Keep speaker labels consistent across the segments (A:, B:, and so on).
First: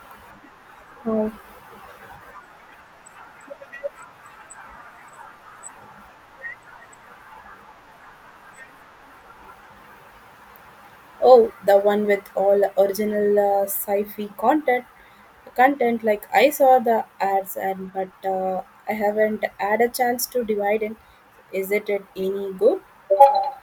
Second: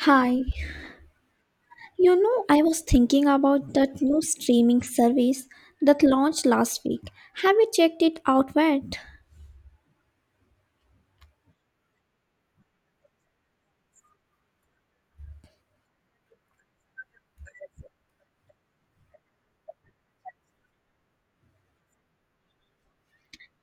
A: Hi,
B: Oh,
A: you know, I was thinking about that new streaming service that launched last week. Have you checked it out yet?
B: oh, the one with all original sci-fi content. Content like I saw the ads and but I haven't had a chance to divide it. Is it any good?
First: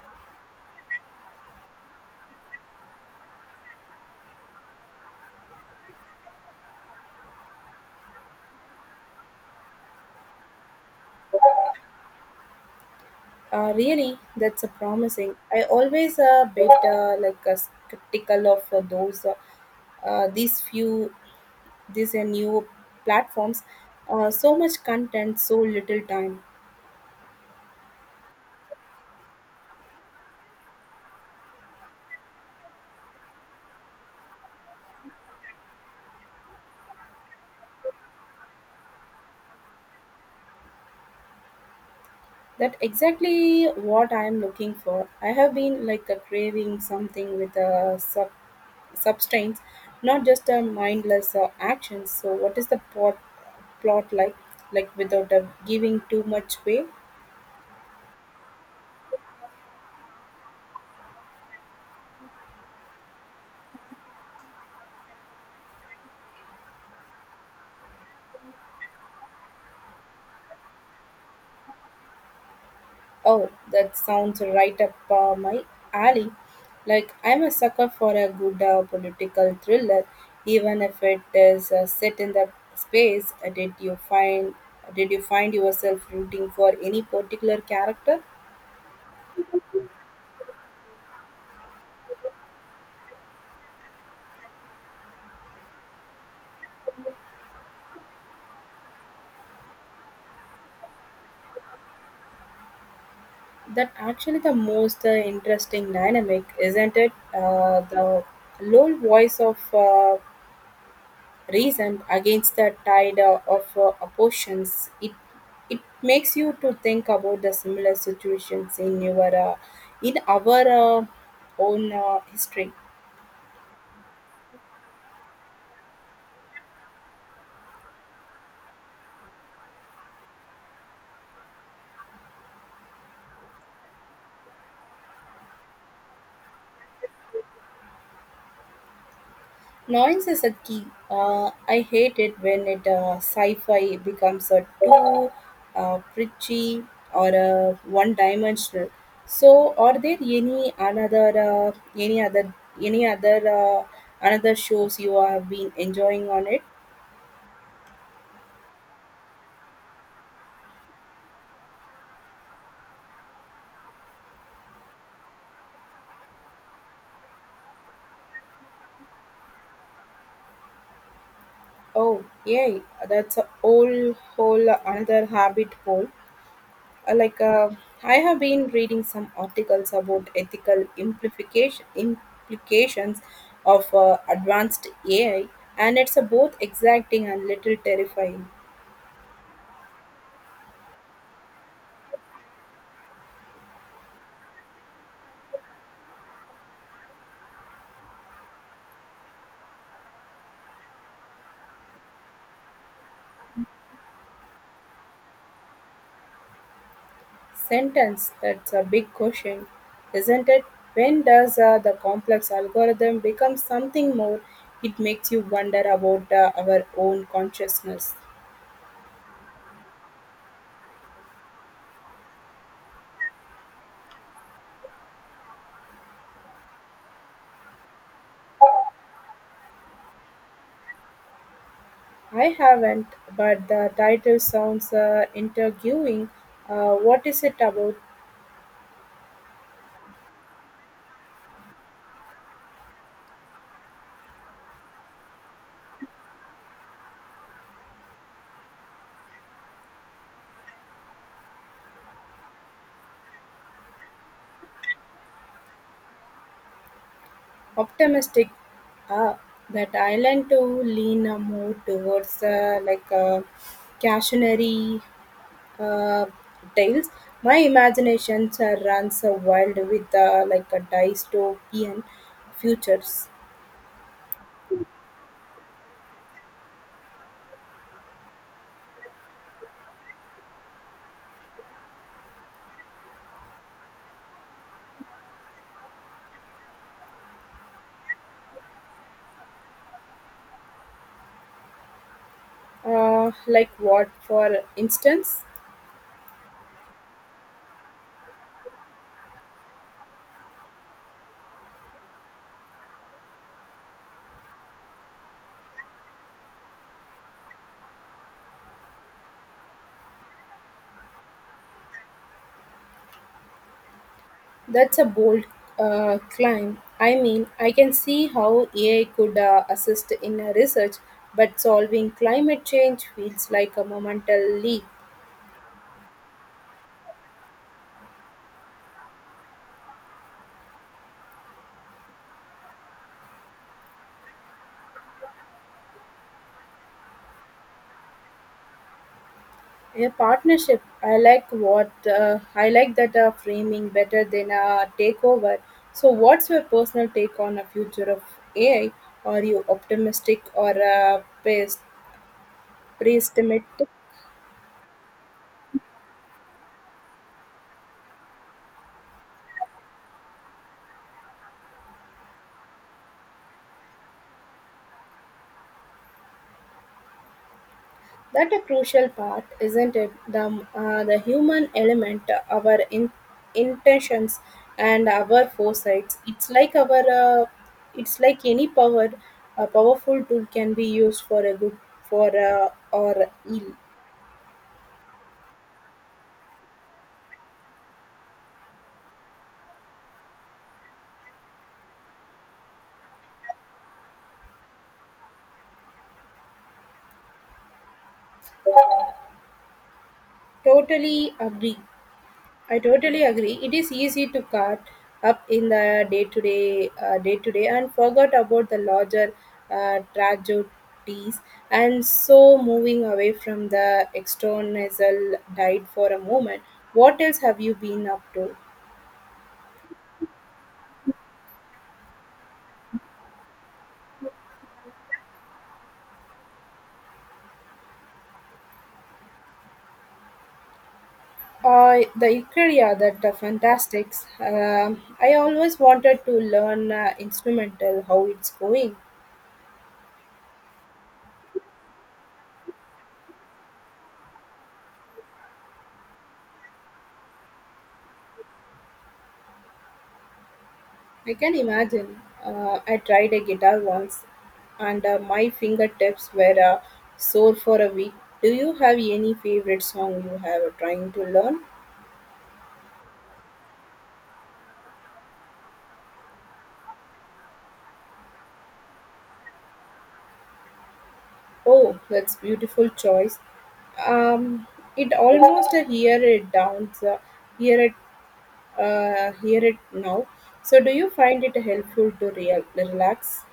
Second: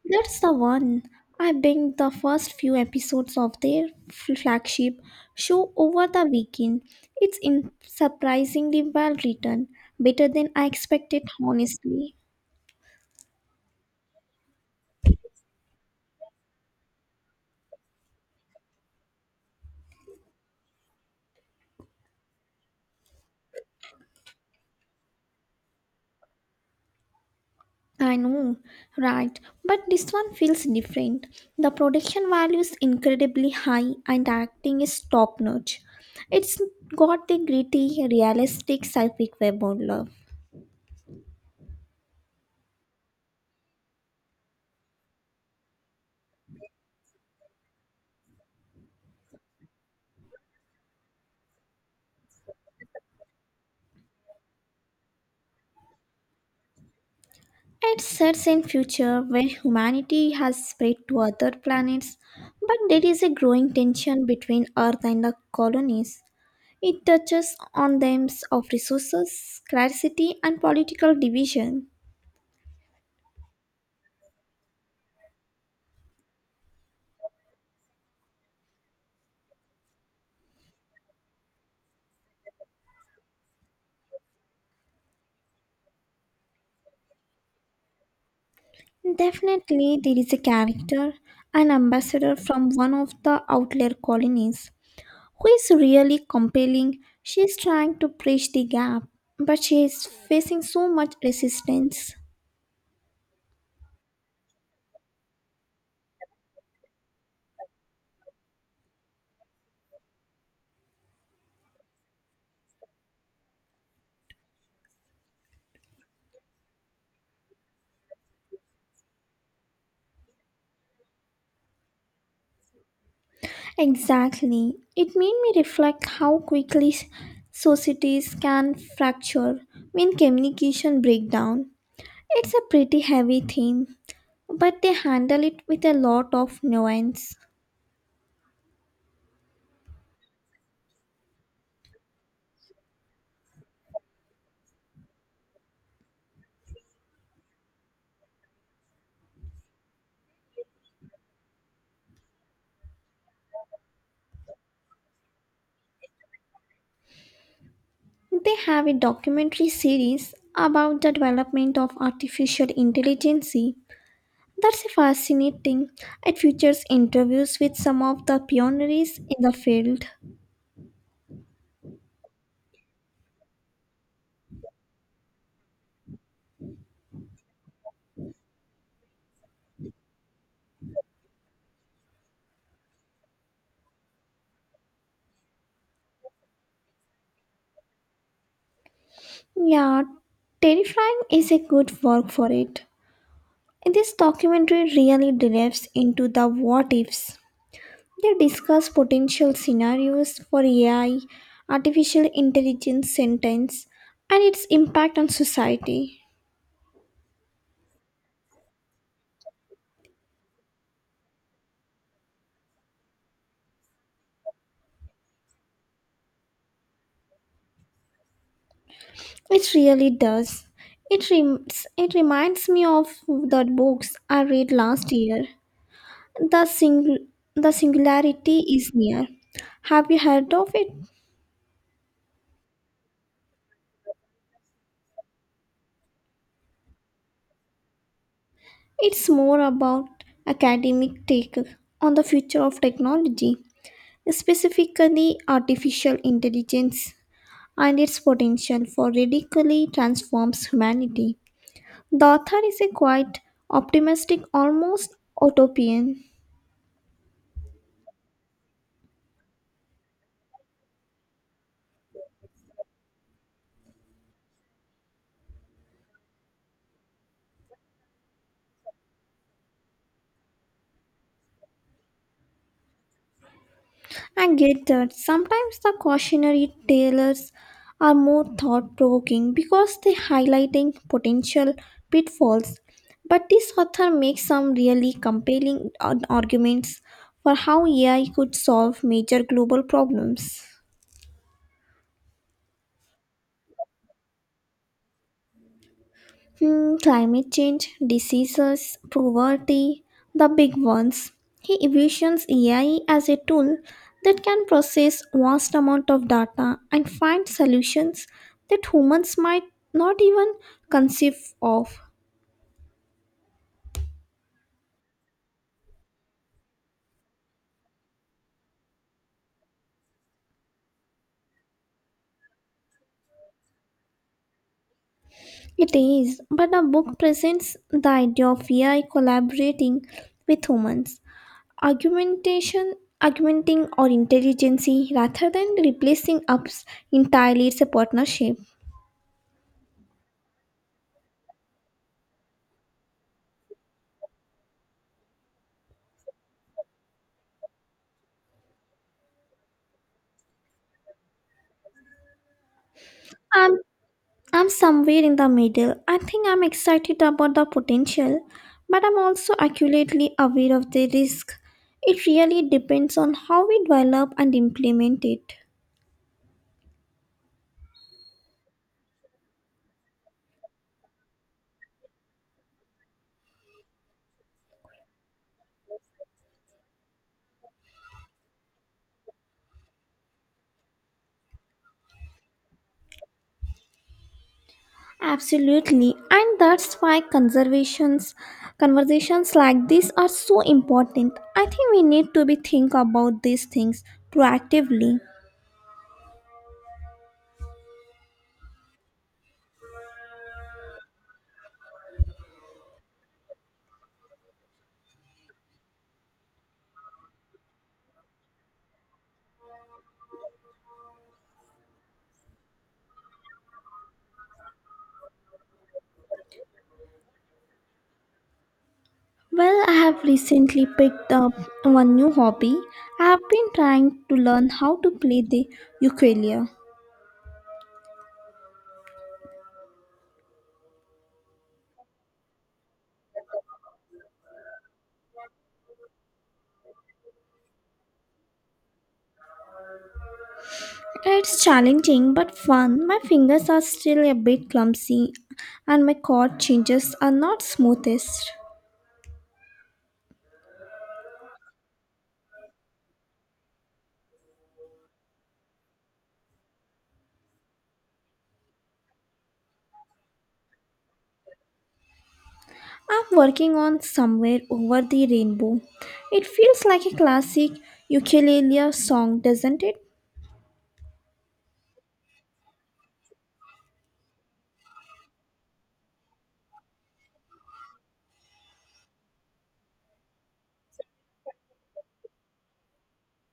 A: That's the one. I binged the first few episodes of their flagship show over the weekend. It's in surprisingly well written, better than I expected, honestly.
B: Really, that's a promising. I always a bit like a skeptical of those these few these new platforms. So much content, so little time.
A: I know, right? But this one feels different. The production value is incredibly high and acting is top notch. It's got the gritty, realistic sci-fi web of love.
B: That exactly what I am looking for. I have been like a craving something with a substance, not just a mindless action. So, what is the plot like? Like without giving too much way.
A: It sets in future where humanity has spread to other planets, but there is a growing tension between Earth and the colonies. It touches on themes of resources, scarcity, and political division.
B: Oh, that sounds right up my alley. Like I'm a sucker for a good political thriller, even if it is set in the space. Did you find yourself rooting for any particular character?
A: Definitely, there is a character, an ambassador from one of the outlier colonies, who is really compelling. She is trying to bridge the gap, but she is facing so much resistance.
B: That actually the most interesting dynamic, isn't it? The low voice of reason against the tide of oppositions. It makes you to think about the similar situations in your in our own history.
A: Exactly. It made me reflect how quickly societies can fracture when communication breaks down. It's a pretty heavy theme, but they handle it with a lot of nuance.
B: Noise is a key. I hate it when it sci-fi becomes a too preachy or a one-dimensional. So, are there any another any other another shows you have been enjoying on it?
A: They have a documentary series about the development of artificial intelligence. That's fascinating. It features interviews with some of the pioneers in the field.
B: Oh, yay! That's a whole another habit hole. Uh, like uh, I have been reading some articles about ethical implication implications of advanced AI, and it's a both exacting and little terrifying
A: Yeah, terrifying is a good word for it. This documentary really delves into the what ifs. They discuss potential scenarios for AI, artificial intelligence sentence, and its impact on society.
B: sentence. That's a big question, isn't it? When does the complex algorithm become something more? It makes you wonder about our own consciousness.
A: It really does. It reminds me of the books I read last year. The, sing- the Singularity is Near. Have you heard of it?
B: I haven't, but the title sounds intriguing. What is it about?
A: It's more about academic take on the future of technology, specifically artificial intelligence and its potential for radically transforms humanity. The author is a quite optimistic, almost utopian.
B: Optimistic, ah, that I learned to lean more towards cautionary uh, tales. My imagination runs wild with like a dystopian futures.
A: I get that sometimes the cautionary tales are more thought provoking because they highlighting potential pitfalls. But this author makes some really compelling arguments for how AI could solve major global problems.
B: Like what, for instance?
A: Hmm, climate change, diseases, poverty, the big ones. He envisions AI as a tool that can process vast amount of data and find solutions that humans might not even conceive of.
B: That's a bold climb. I mean, I can see how AI could assist in research, but solving climate change feels like a monumental leap.
A: It is, but the book presents the idea of AI collaborating with humans, argumentation, augmenting our intelligence rather than replacing us entirely. It's a partnership.
B: A partnership. I like what I like that framing better than a takeover. So, what's your personal take on the future of AI? Are you optimistic or
A: I'm
B: pessimistic?
A: I'm somewhere in the middle. I think I'm excited about the potential, but I'm also accurately aware of the risk. It really depends on how we develop and implement it.
B: That a crucial part, isn't it? The human element, our intentions and our foresights. It's like any power, a powerful tool can be used for a good for or ill.
A: Absolutely, and that's why conservations conversations like this are so important. I think we need to be think about these things proactively.
B: Totally agree. I totally agree. It is easy to cut up in the day to day, and forget about the larger tragedies, and so moving away from the external diet for a moment. What else have you been up to?
A: Well, I have recently picked up one new hobby. I have been trying to learn how to play the ukulele.
B: The Ikaria, that the fantastics. Um, I always wanted to learn instrumental. How it's going?
A: It's challenging but fun. My fingers are still a bit clumsy and my chord changes are not smoothest.
B: I can imagine. I tried a guitar once, and my fingertips were sore for a week. Do you have any favorite song you have trying to learn?
A: I'm working on Somewhere Over the Rainbow. It feels like a classic ukulele song, doesn't it?
B: Oh, that's beautiful choice. Um, it almost a hear it, hear it now. So, do you find it helpful to real relax?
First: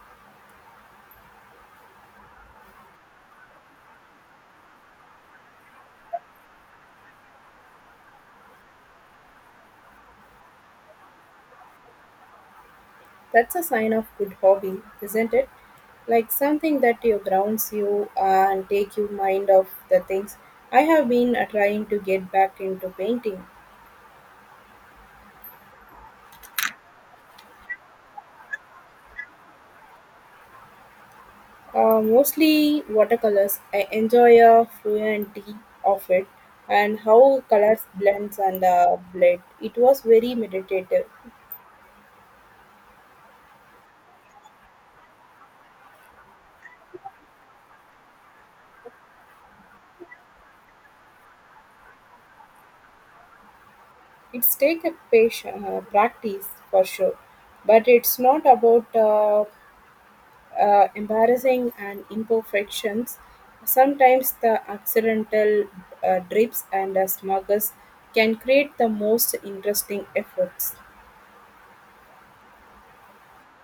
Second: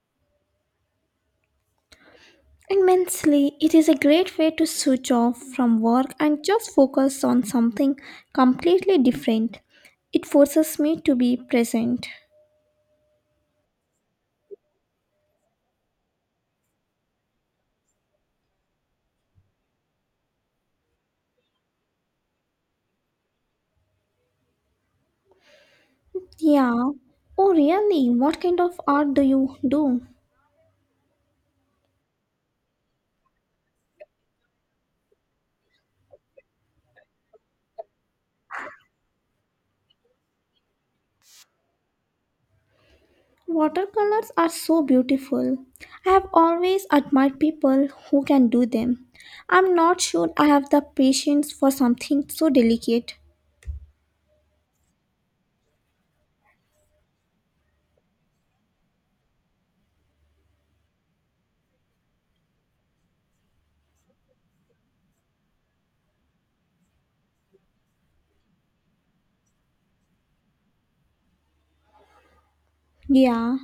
A: Immensely, it is a great way to switch off from work and just focus on something completely different. It forces me to be present.
B: That's a sign of good hobby, isn't it? Like something that you grounds you and take your mind off the things. I have been trying to get back into painting,
A: Yeah. Oh, really? What kind of art do you do?
B: mostly watercolors. I enjoy a fluidity of it and how colors blends and blend. It was very meditative.
A: Watercolors are so beautiful. I have always admired people who can do them. I'm not sure I have the patience for something so delicate.
B: It's take a patient practice for sure, but it's not about embarrassing and imperfections. Sometimes the accidental drips and smuggers can create the most interesting efforts.
A: Yeah,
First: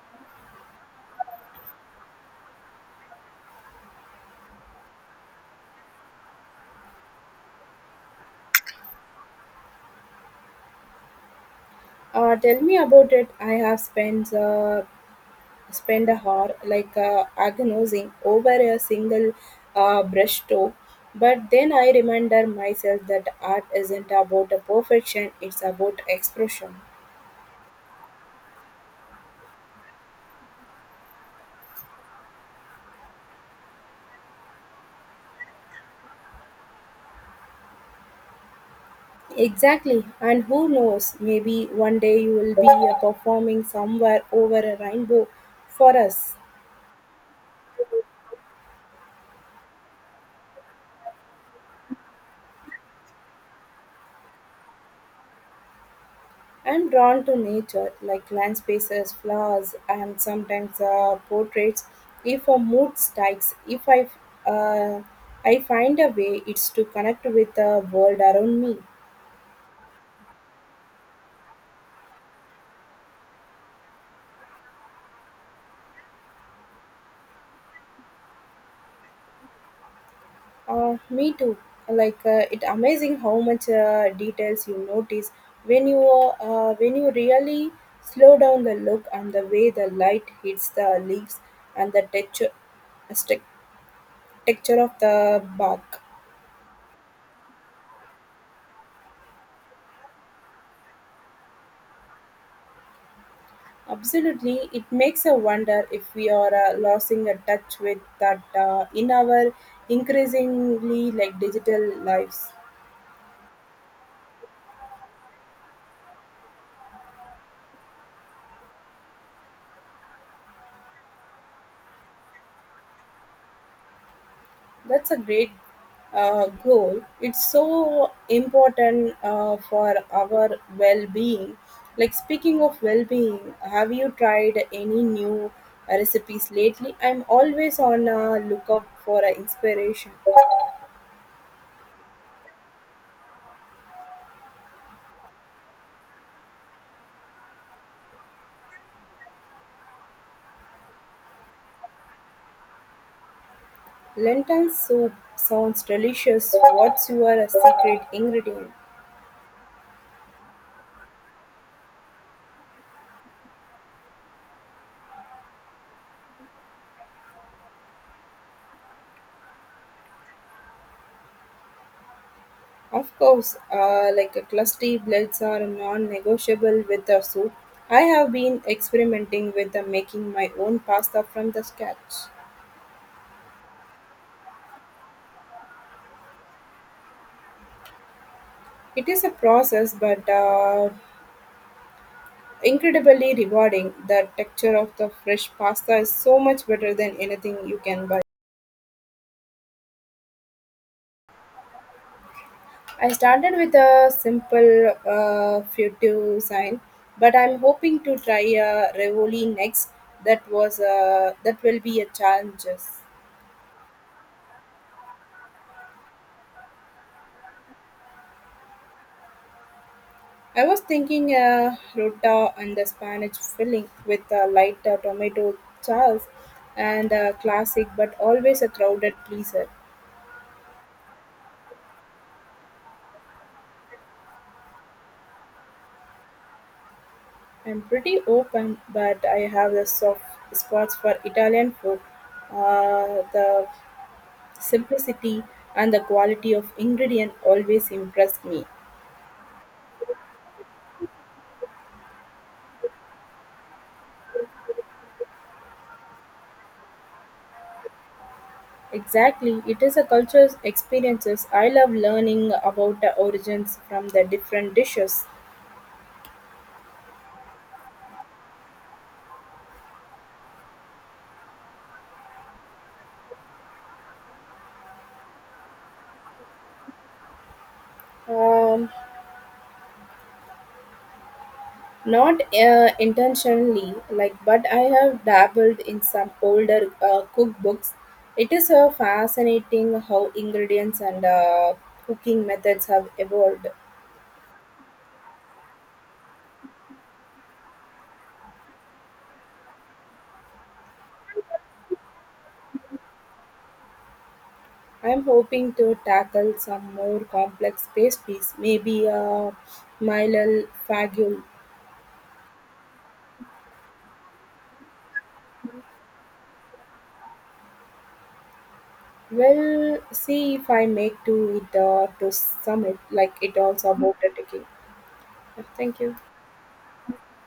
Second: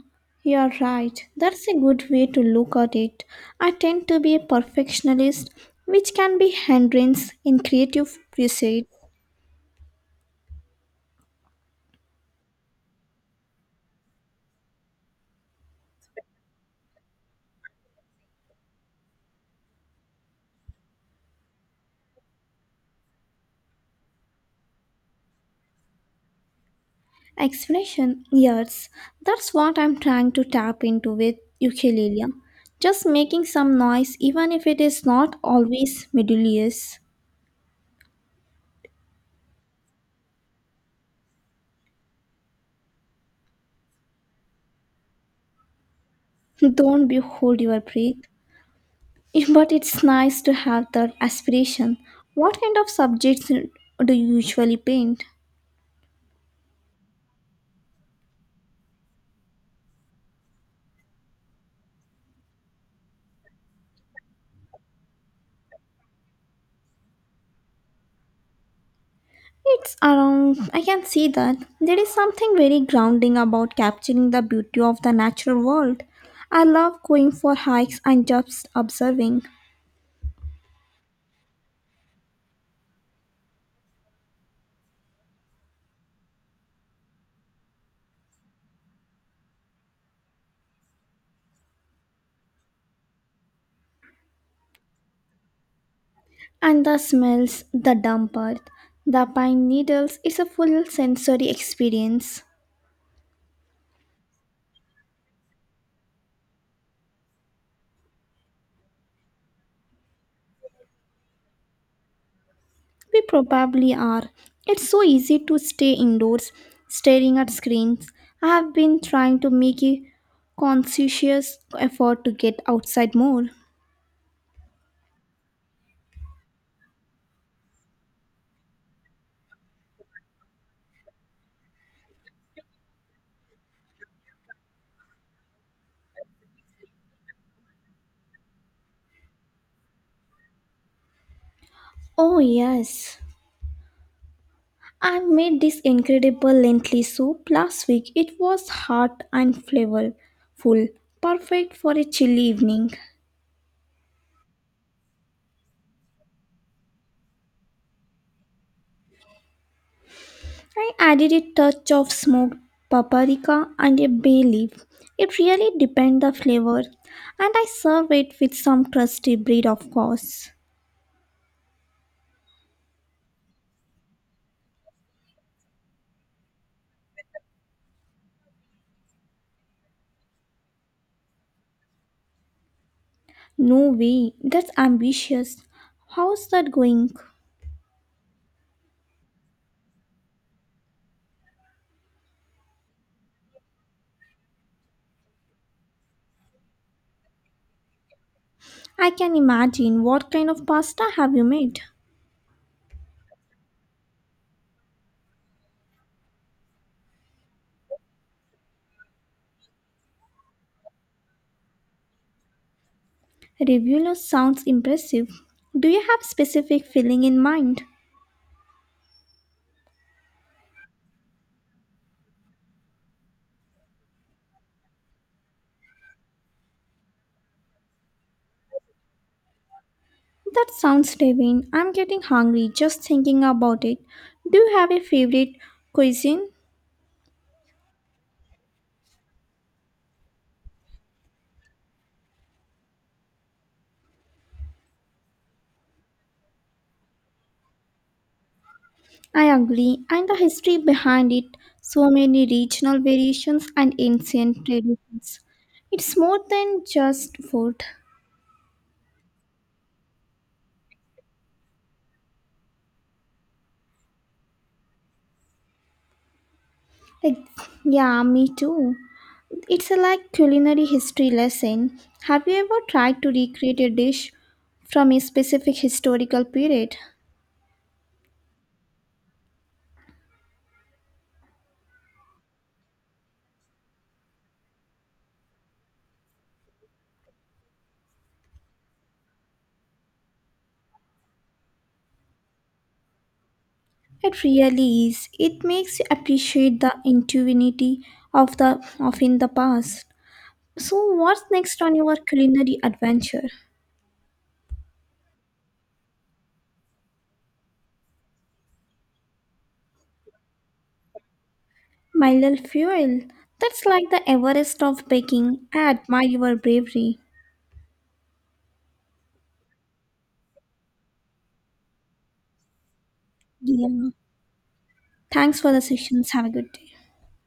A: you're right. That's a good way to look at it. I tend to be a perfectionist, which can be hindrance in creative pursuit.
B: Tell me about it. I have spent a hour like agonizing over a single brushstroke, but then I remember myself that art isn't about a perfection; it's about expression.
A: Explanation Yes, that's what I'm trying to tap into with ukulele. Just making some noise, even if it is not always melodious.
B: Exactly, and who knows, maybe one day you will be performing somewhere over a rainbow for us.
A: Don't be hold your breath. But it's nice to have that aspiration. What kind of subjects do you usually paint?
B: I'm drawn to nature, like landscapes, flowers, and sometimes portraits. If a mood strikes, if I, uh, I find a way, it's to connect with the world around me.
A: It's around, I can see that. There is something very grounding about capturing the beauty of the natural world. I love going for hikes and just observing.
B: Me too. Like it amazing how much details you notice when you really slow down the look and the way the light hits the leaves and the stec- texture of the bark.
A: And the smells, the damp earth, the pine needles, it's a full sensory experience.
B: Absolutely, it makes a wonder if we are losing a touch with that in our increasingly like digital lives.
A: We probably are. It's so easy to stay indoors, staring at screens. I have been trying to make a conscientious effort to get outside more.
B: That's a great goal. It's so important for our well being. Like, speaking of well being, have you tried any new recipes lately? I'm always on a lookout for a inspiration.
A: Oh, yes. I made this incredible lentil soup last week. It was hot and flavorful, perfect for a chilly evening.
B: Lentil soup sounds delicious. What's your secret ingredient?
A: I added a touch of smoked paprika and a bay leaf. It really depends the flavor, and I serve it with some crusty bread, of course.
B: Of course, like a crusty blades are non-negotiable with the soup. I have been experimenting with the making my own pasta from the scratch.
A: No way, that's ambitious. How's that going?
B: It is a process, but incredibly rewarding. The texture of the fresh pasta is so much better than anything you can buy.
A: I can imagine what kind of pasta have you made.
B: I started with a simple futu sign, but I'm hoping to try a revoli next. That was that will be a challenge.
A: Reviewer sounds impressive. Do you have specific filling in mind?
B: I was thinking rota and the Spanish filling with a light tomato sauce and a classic but always a crowded pleaser.
A: That sounds divine. I'm getting hungry just thinking about it. Do you have a favorite cuisine?
B: I'm pretty open, but I have the soft spots for Italian food. The simplicity and the quality of ingredient always impressed me.
A: I agree, and the history behind it, so many regional variations and ancient traditions. It's more than just food.
B: Exactly, it is a cultural experiences. I love learning about the origins from the different dishes.
A: Like, yeah, me too. It's a like culinary history lesson. Have you ever tried to recreate a dish from a specific historical period?
B: Um, Not intentionally, like, but I have dabbled in some older cookbooks. It is fascinating how ingredients and cooking methods have evolved.
A: It really is. It makes you appreciate the intuitivity of the of in the past. So, what's next on your culinary adventure?
B: I'm hoping to tackle some more complex pastries, maybe a Milal fagul.
A: My little fuel. That's like the Everest of baking. I admire your bravery.
B: We'll see if I make to it to summit, like it also
A: Yeah.
B: about the taking.
A: Thanks for the
B: Thank you.
A: sessions. Have a good day.